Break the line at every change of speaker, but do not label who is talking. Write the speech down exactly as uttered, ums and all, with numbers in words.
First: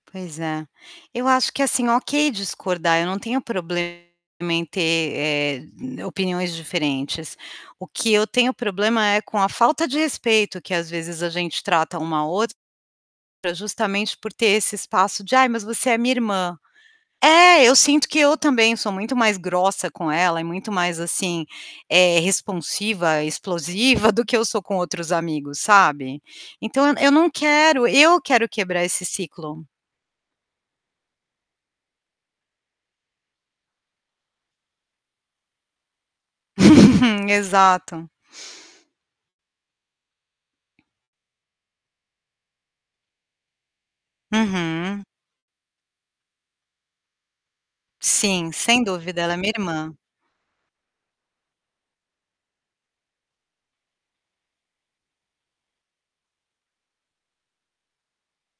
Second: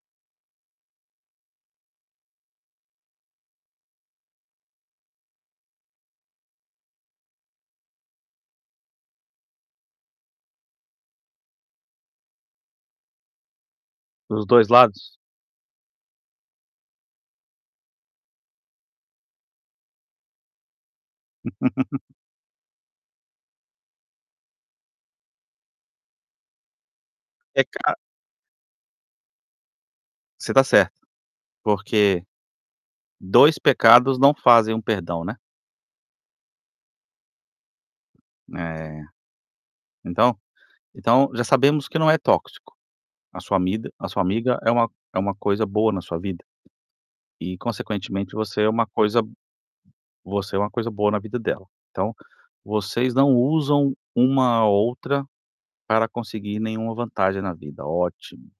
Pois é, eu acho que assim, ok, discordar. Eu não tenho problema em ter, eh, opiniões diferentes. O que eu tenho problema é com a falta de respeito, que às vezes a gente trata um ao ou pra justamente por
Para os
ter
dois
esse
lados?
espaço de: "Ai, mas você é minha irmã". É, eu sinto que eu também sou muito mais grossa com ela e muito mais, assim, eh, responsiva, explosiva do que eu sou com outros amigos, sabe, então eu eu não
É
quero
ca
eu quero quebrar esse ciclo.
Você está certa, porque dois pecados não fazem um perdão, né?
Exato.
É, então então já sabemos que não é tóxico, a sua amiga a sua amiga é uma
Uhum.
é uma coisa boa na sua vida, e consequentemente
Sim,
você é
sem
uma
dúvida,
coisa
ela é minha irmã.
você é uma coisa boa na vida dela. Então, vocês não usam uma a outra para conseguir nenhuma vantagem na vida, ótimo.